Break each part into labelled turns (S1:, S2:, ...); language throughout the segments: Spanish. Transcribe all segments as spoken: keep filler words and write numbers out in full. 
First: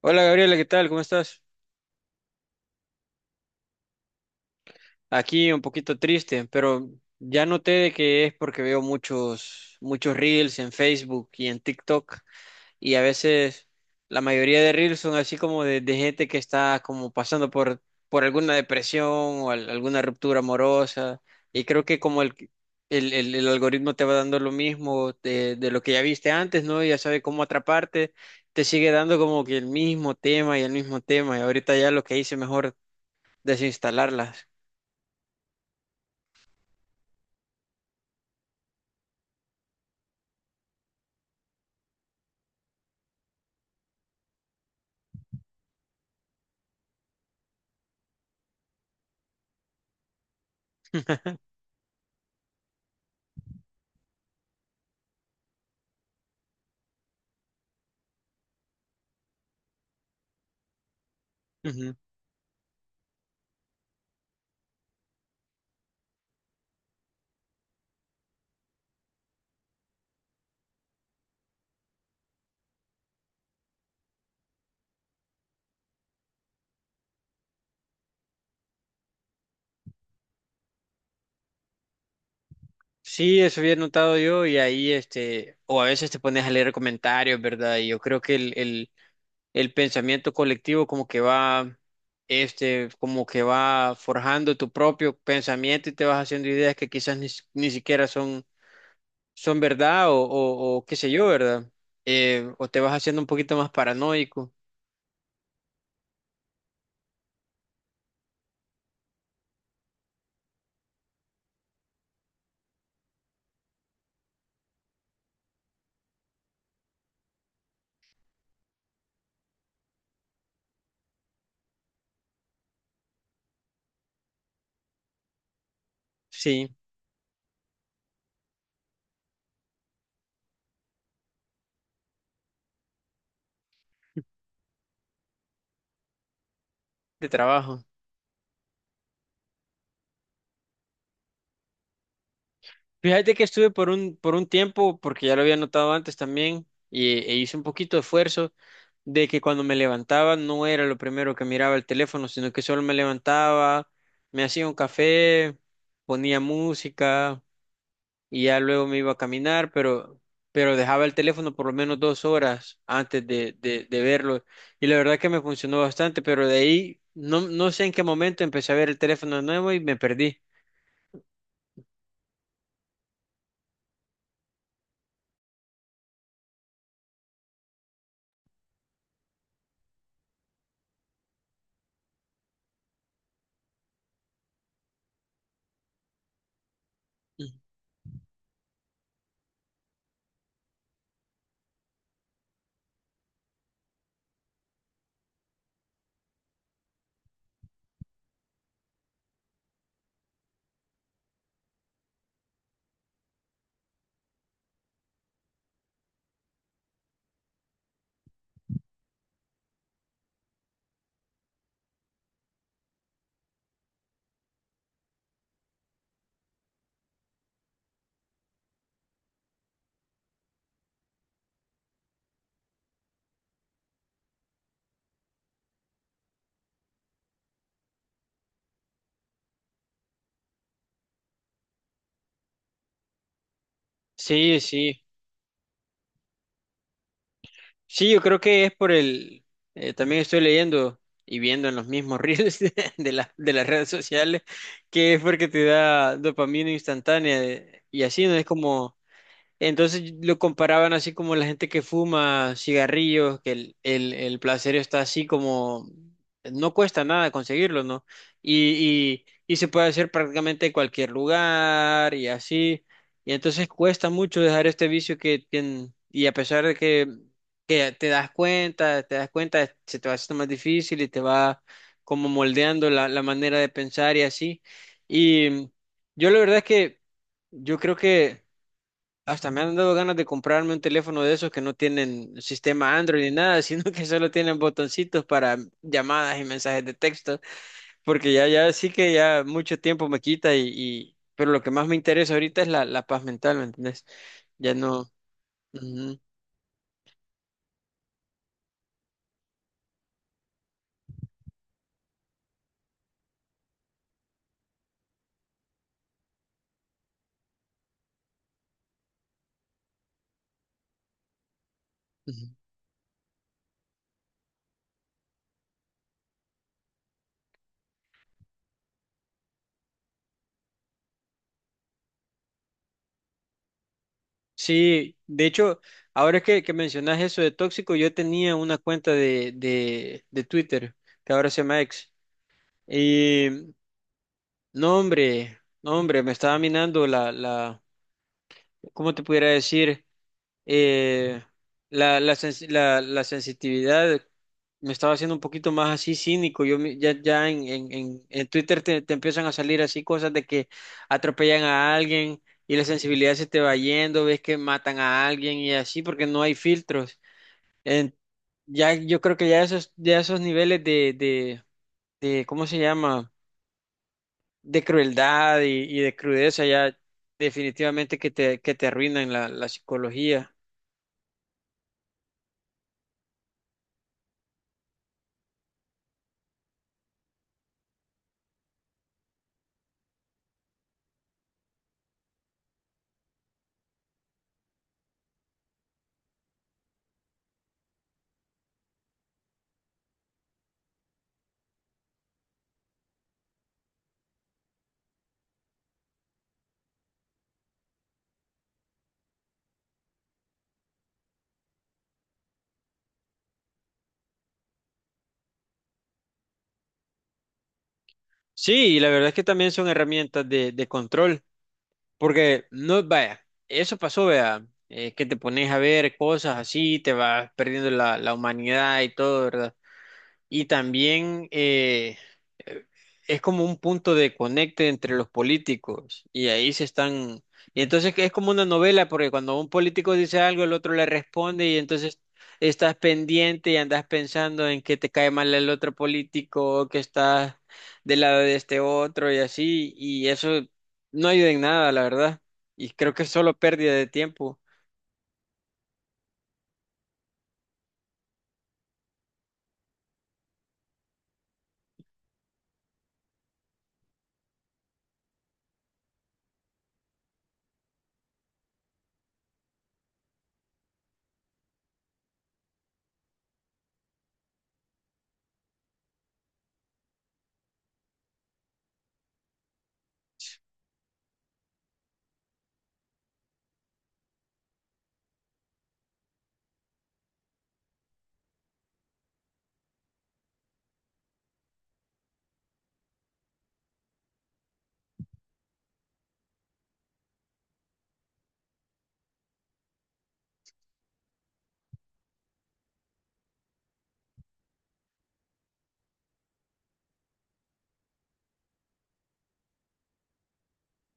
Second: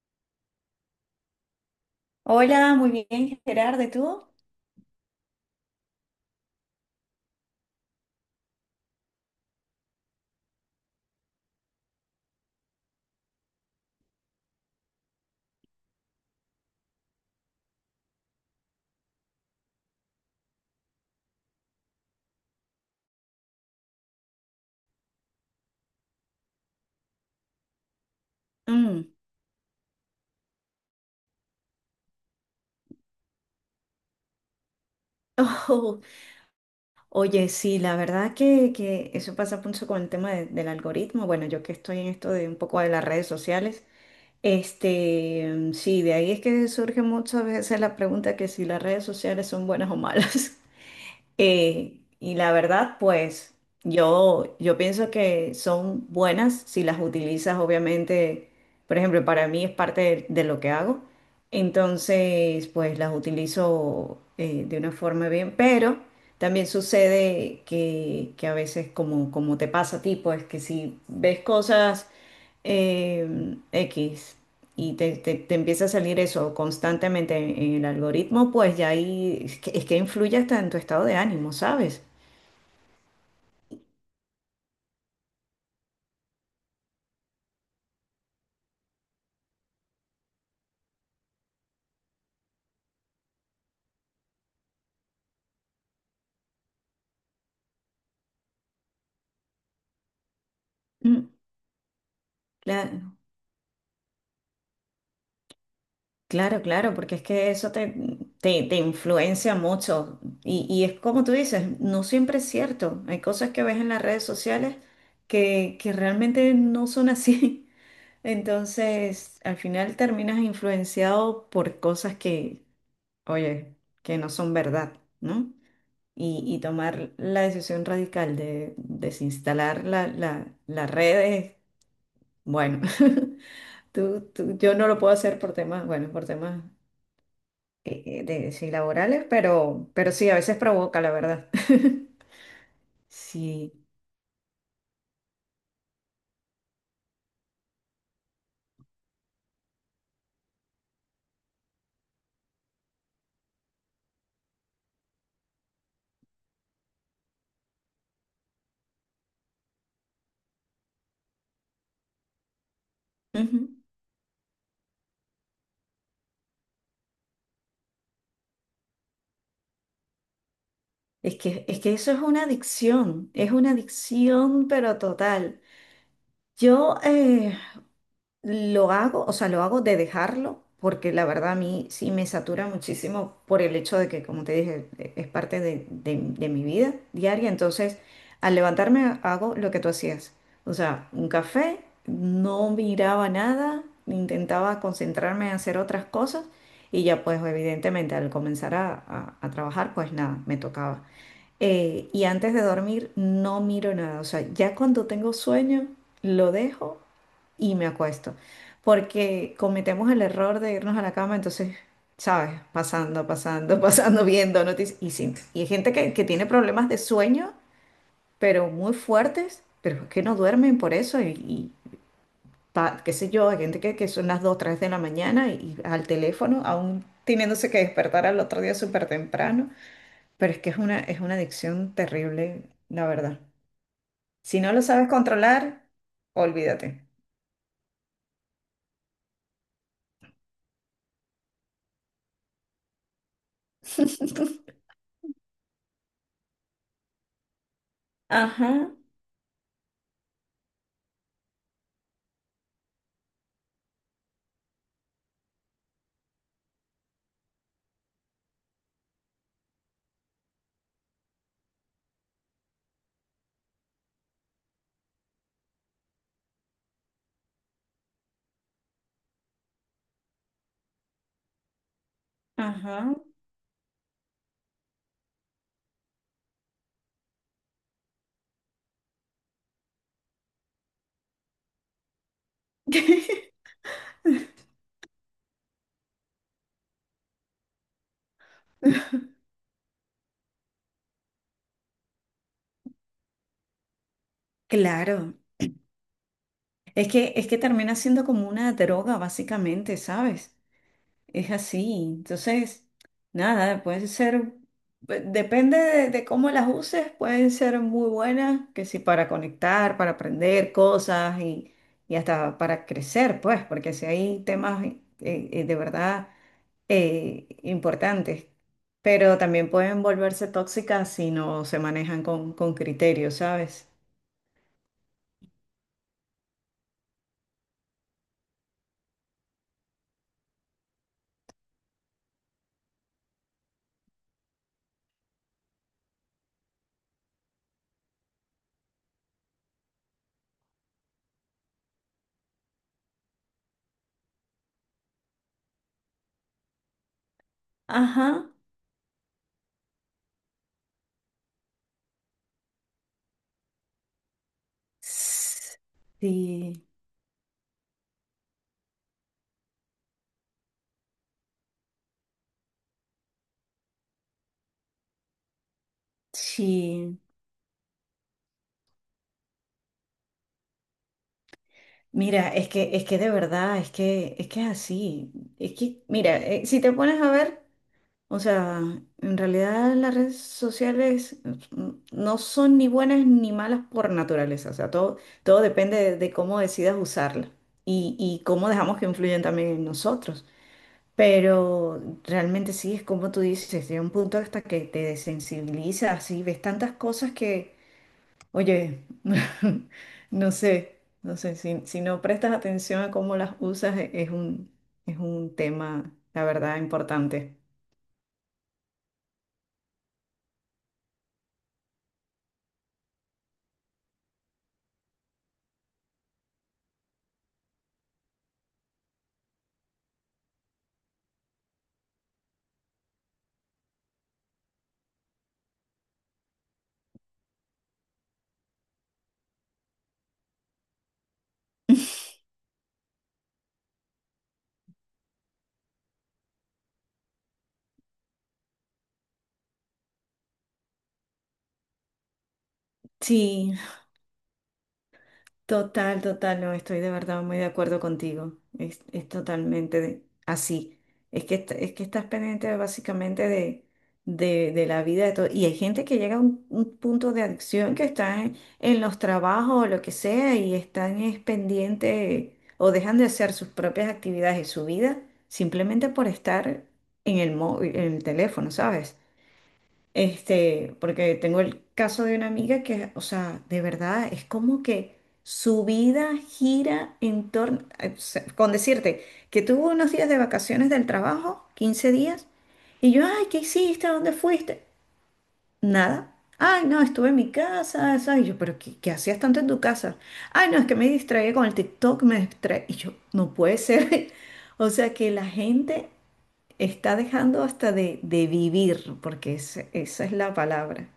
S1: Hola Gabriela, ¿qué tal? ¿Cómo estás?
S2: Hola, muy bien, Gerardo, ¿y tú?
S1: Aquí un poquito triste, pero ya noté de que es porque veo muchos, muchos reels en Facebook y en TikTok y a veces la mayoría de reels son así como de, de gente que está como pasando por, por alguna depresión o al- alguna ruptura amorosa y creo que como el, el, el- el algoritmo te va dando lo mismo de, de lo que ya viste antes, ¿no? Y ya sabe cómo atraparte, te sigue
S2: Mm.
S1: dando como que el mismo tema y el mismo tema y ahorita ya lo que hice mejor desinstalarlas.
S2: Oh, oye, sí, la verdad que, que eso pasa mucho con el tema de- del algoritmo. Bueno, yo que estoy en esto de un poco de las redes sociales, este, mm, sí, de ahí es que surge muchas veces la pregunta que si las redes sociales son buenas o malas. Eh, y la verdad, pues yo, yo pienso que son buenas si las utilizas, obviamente, por ejemplo, para mí es parte de, de lo que hago,
S1: Ujú.
S2: entonces, pues las utilizo eh, de una forma bien, pero también sucede que, que a veces, como, como te pasa a ti, pues que si ves cosas eh, X y te, te- te empieza a salir eso constantemente en, en el algoritmo, pues ya ahí es que, es que influye hasta en tu estado de ánimo, ¿sabes?
S1: Sí, eso había notado yo y ahí, este, o a veces te pones a leer comentarios, ¿verdad? Y yo creo que el, el, el pensamiento colectivo como que va, este, como que va forjando tu propio pensamiento y te vas haciendo ideas que quizás ni, si- ni siquiera son, son verdad o, o, o qué sé yo,
S2: Mm,
S1: ¿verdad? Eh, o te vas
S2: cla-
S1: haciendo un poquito más paranoico,
S2: Claro, claro, porque es que eso te, te, te influencia mucho. Y, y es como tú dices, no siempre es cierto. Hay cosas que ves en las redes sociales que, que realmente no son así. Entonces, al final terminas influenciado por cosas que, oye, que no son verdad, ¿no? y, y
S1: sí,
S2: tomar la decisión radical de desinstalar la, la, la red es, bueno, tú, tú- yo no lo puedo hacer por temas, bueno, por temas
S1: de trabajo.
S2: eh, eh, de, sí, laborales, pero, pero sí, a veces provoca, la verdad.
S1: Fíjate que estuve
S2: Sí.
S1: por un, por un tiempo, porque ya lo había notado antes también, y, e hice un poquito de esfuerzo de que cuando me levantaba no era lo primero que miraba el teléfono, sino que solo me levantaba, me hacía un café, ponía música y ya luego me iba a caminar, pero, pero dejaba el teléfono por lo menos dos horas antes de,
S2: Ujú.
S1: de, de verlo. Y la verdad que me funcionó bastante, pero de ahí no, no sé en qué momento empecé a ver el teléfono de nuevo y me perdí.
S2: Es que, es que eso es una adicción, es una adicción, pero total. Yo, eh, Lo hago, o sea, lo hago de dejarlo, porque la verdad a mí sí me satura muchísimo por el hecho de que, como te dije, e- es parte de, de- de mi vida diaria. Entonces, al levantarme hago lo que tú hacías. O sea, un café, no miraba nada, intentaba concentrarme en hacer otras cosas y ya pues evidentemente al comenzar a, a a trabajar, pues nada, me tocaba. Eh, y antes de dormir no miro nada. O sea, ya cuando tengo sueño, lo dejo y me acuesto. Porque cometemos el error de irnos a la cama, entonces, ¿sabes? Pasando, pasando, pasando, viendo noticias. Y, sí, y hay gente que, que tiene problemas de sueño, pero muy fuertes, pero es que no duermen por eso. Y, y pa- qué sé yo, hay gente que, que son las dos tres de la mañana y, y al teléfono, aún teniéndose que despertar al otro día súper temprano. Pero es que es una, es una adicción terrible, la verdad.
S1: Sí,
S2: Si no lo
S1: sí.
S2: sabes controlar, olvídate.
S1: Sí, yo creo que es por el... Eh, también estoy leyendo y viendo en los mismos reels de, de la- de las redes sociales que es porque te da dopamina instantánea eh, y así, ¿no? Es como...
S2: Ajá,
S1: Entonces lo comparaban así como la gente que fuma cigarrillos, que el, el, el placer está así como no cuesta nada conseguirlo, ¿no? Y, y, y se puede hacer prácticamente en cualquier lugar y así. Y entonces cuesta mucho dejar este vicio que tienen. Y a pesar de que, que te das cuenta, te das cuenta, se te va haciendo más difícil y te va como moldeando la,
S2: ajá.
S1: la manera de pensar y así. Y yo la verdad es que yo creo que hasta me han dado ganas de comprarme un teléfono de esos que no tienen sistema Android ni nada, sino que solo tienen botoncitos para llamadas y mensajes de texto, porque ya, ya sí que ya mucho tiempo me quita y, y- pero lo que más me interesa ahorita es la, la paz mental, ¿me entendés? Ya no.
S2: Claro,
S1: Ujú,
S2: es que, es que termina siendo como una droga, básicamente, ¿sabes? Es así. Entonces, nada, pueden ser, eh, depende de, de cómo las uses, pueden ser muy buenas, que si para conectar, para aprender cosas y, y
S1: ujú.
S2: hasta para crecer, pues, porque si hay temas eh, eh, de verdad eh, importantes, pero también pueden volverse tóxicas si no se manejan con, con criterio, ¿sabes?
S1: Sí, de hecho, ahora que, que mencionas eso de tóxico, yo tenía una cuenta de, de, de Twitter, que ahora se llama X, y no, hombre, no, hombre, me estaba minando la, la, ¿cómo te pudiera decir? Eh, la, la, sens- la- la sensitividad me estaba haciendo un poquito más así cínico. Yo me- ya, ya en, en, en, en
S2: Ajá.
S1: Twitter te, te empiezan a salir así cosas de que atropellan a alguien y la sensibilidad se te va yendo, ves que matan a alguien y así porque no hay
S2: Sí,
S1: filtros. En- ya, yo creo que ya esos, ya esos niveles de, de, de, ¿cómo se llama? De crueldad y, y de crudeza ya
S2: sí.
S1: definitivamente que te, que te arruinan la la psicología.
S2: Mira, es que, es que de verdad, es que, es que es así. Es que, mira, eh, si te pones a ver, o sea, en realidad las redes sociales mm, no son ni buenas ni malas por naturaleza. O sea, todo, todo depende de, de cómo decidas usarla y, y cómo dejamos que influyan también en nosotros. Pero realmente sí, es como tú dices, llega un punto hasta que te desensibilizas y ves tantas cosas que Oye, no sé, no sé, si, si no prestas atención a cómo las usas, e- es un, es un tema, la verdad, importante.
S1: Sí, y la verdad es que también son herramientas de, de control, porque no, vaya, eso pasó, vea, eh, que te pones a ver cosas así, te vas perdiendo la, la humanidad y todo, ¿verdad? Y también eh, eh, es como un punto de conecte entre los políticos y ahí se están... Y entonces es como una novela porque cuando un político dice algo el otro le responde y entonces estás pendiente y andas pensando en que te cae mal el otro político o que estás del lado de este otro y así y eso no ayuda en nada, la verdad. Y creo que es solo
S2: Sí,
S1: pérdida de tiempo.
S2: Total, total, no, estoy de verdad muy de acuerdo contigo. Es, es totalmente de- así. Es que, est- es que estás pendiente básicamente de, de, de la vida de todo. Y hay gente que llega a un, un punto de adicción que está en, en los trabajos o lo que sea y están es pendiente o dejan de hacer sus propias actividades y su vida simplemente por estar en el, mó- en el teléfono, ¿sabes? Este, porque tengo el caso de una amiga que, o sea, de verdad es como que su vida gira en torno, eh, se- con decirte que tuvo unos días de vacaciones del trabajo, quince días, y yo, ay, ¿qué hiciste? ¿A ¿Dónde fuiste? Nada. Ay, no, estuve en mi casa, eso. Y yo, pero ¿qué, qué hacías tanto en tu casa? Ay, no, es que me distraía con el TikTok, me distraía. Y yo, no puede ser. O sea, que la gente Está dejando hasta de, de vivir, porque es- esa es la palabra,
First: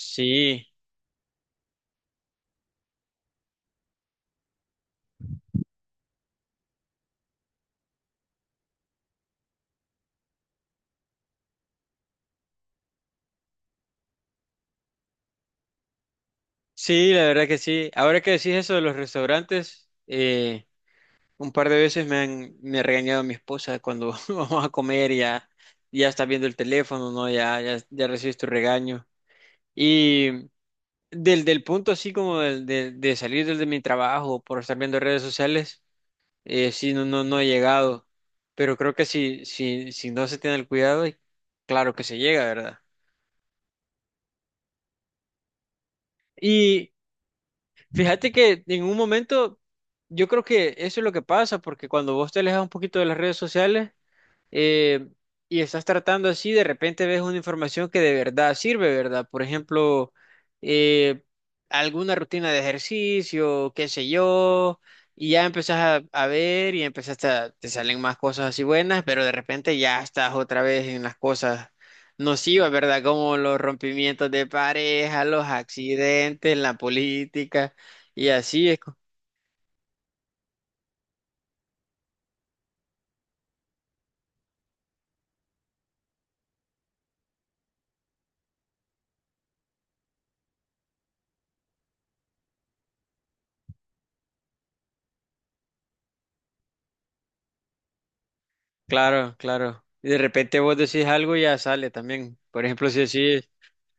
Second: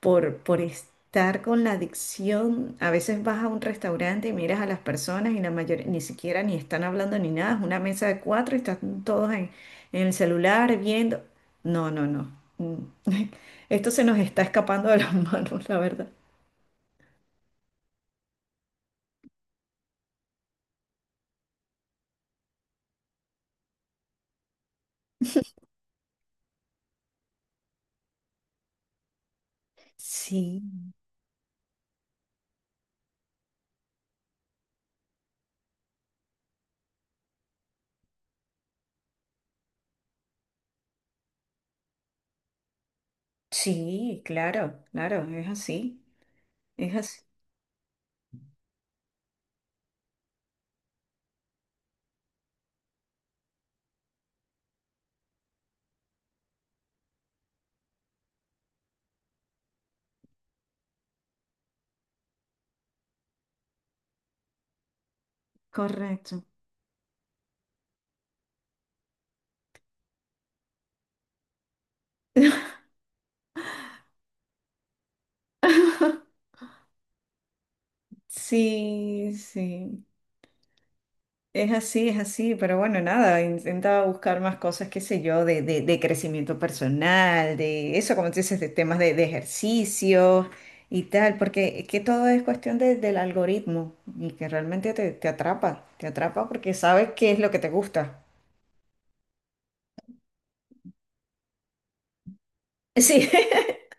S2: por, por estar con la adicción. A veces vas a un restaurante y miras a las personas y la mayoría ni siquiera ni están hablando ni nada, es una mesa de cuatro y están todos en, en el celular viendo. No, no, no. Mm. Esto se nos está escapando de las manos, la verdad.
S1: sí, la verdad que sí. Ahora que decís eso de los restaurantes, eh, un par de veces me han me ha regañado mi esposa cuando vamos a comer y ya, ya está viendo el teléfono, ¿no? Ya, ya, ya recibes tu regaño. Y
S2: Sí,
S1: del, del punto así como del- de, de salir del- de mi trabajo por estar viendo redes sociales, eh, sí, no, no, no he llegado. Pero creo que si, si, si no se tiene el cuidado, claro que se llega, ¿verdad?
S2: sí, claro, claro, es así,
S1: Y
S2: es así,
S1: fíjate que en un momento, yo creo que eso es lo que pasa, porque cuando vos te alejas un poquito de las redes sociales, eh, y estás tratando así, de repente ves una información que de verdad sirve, ¿verdad? Por ejemplo, eh, alguna rutina de ejercicio, qué sé yo, y ya empezás a, a
S2: correcto.
S1: ver y empezás a, te salen más cosas así buenas, pero de repente ya estás otra vez en las cosas nocivas, ¿verdad? Como los rompimientos de pareja, los accidentes, la política, y así es. co-
S2: Sí, sí. Es así, es así, pero bueno, nada, intenta buscar más cosas, qué sé yo, de, de- de crecimiento personal, de eso, como tú dices, de temas de, de ejercicio y tal, porque es que todo es cuestión de- del algoritmo y que realmente te, te atrapa, te atrapa porque sabes qué es lo que te gusta.
S1: Claro, claro. Y de repente vos decís algo y ya sale también. Por ejemplo, si
S2: Sí,
S1: decís...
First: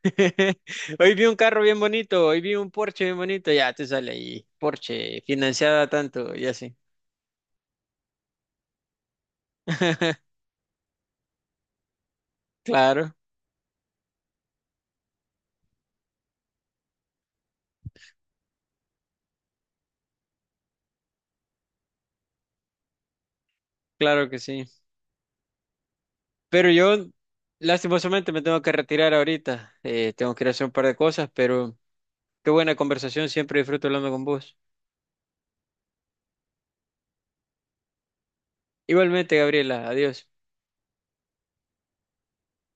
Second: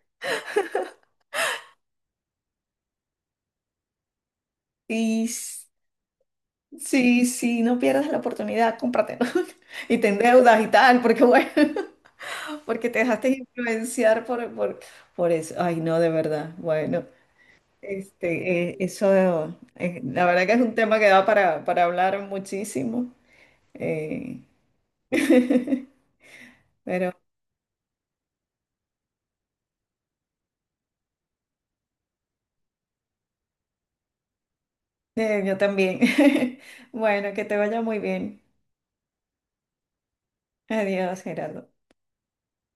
S1: Hoy vi un carro bien bonito, hoy vi un Porsche bien bonito, ya te sale ahí, Porsche,
S2: y s-
S1: financiada tanto y así.
S2: sí, sí, no pierdas la oportunidad, cómpratelo y te endeudas y tal, porque bueno, porque te
S1: Claro,
S2: dejaste influenciar por, por, por eso. Ay, no, de verdad, bueno. Este, eh, eso, eh, la verdad que es un tema que da para, para hablar muchísimo.
S1: claro que
S2: eh,
S1: sí. Pero yo,
S2: pero
S1: lastimosamente, me tengo que retirar ahorita. Eh, tengo que ir a hacer un par de cosas, pero qué buena conversación, siempre disfruto hablando con vos.
S2: eh, yo también. Bueno, que te vaya muy bien.
S1: Igualmente, Gabriela, adiós.
S2: Adiós, Gerardo.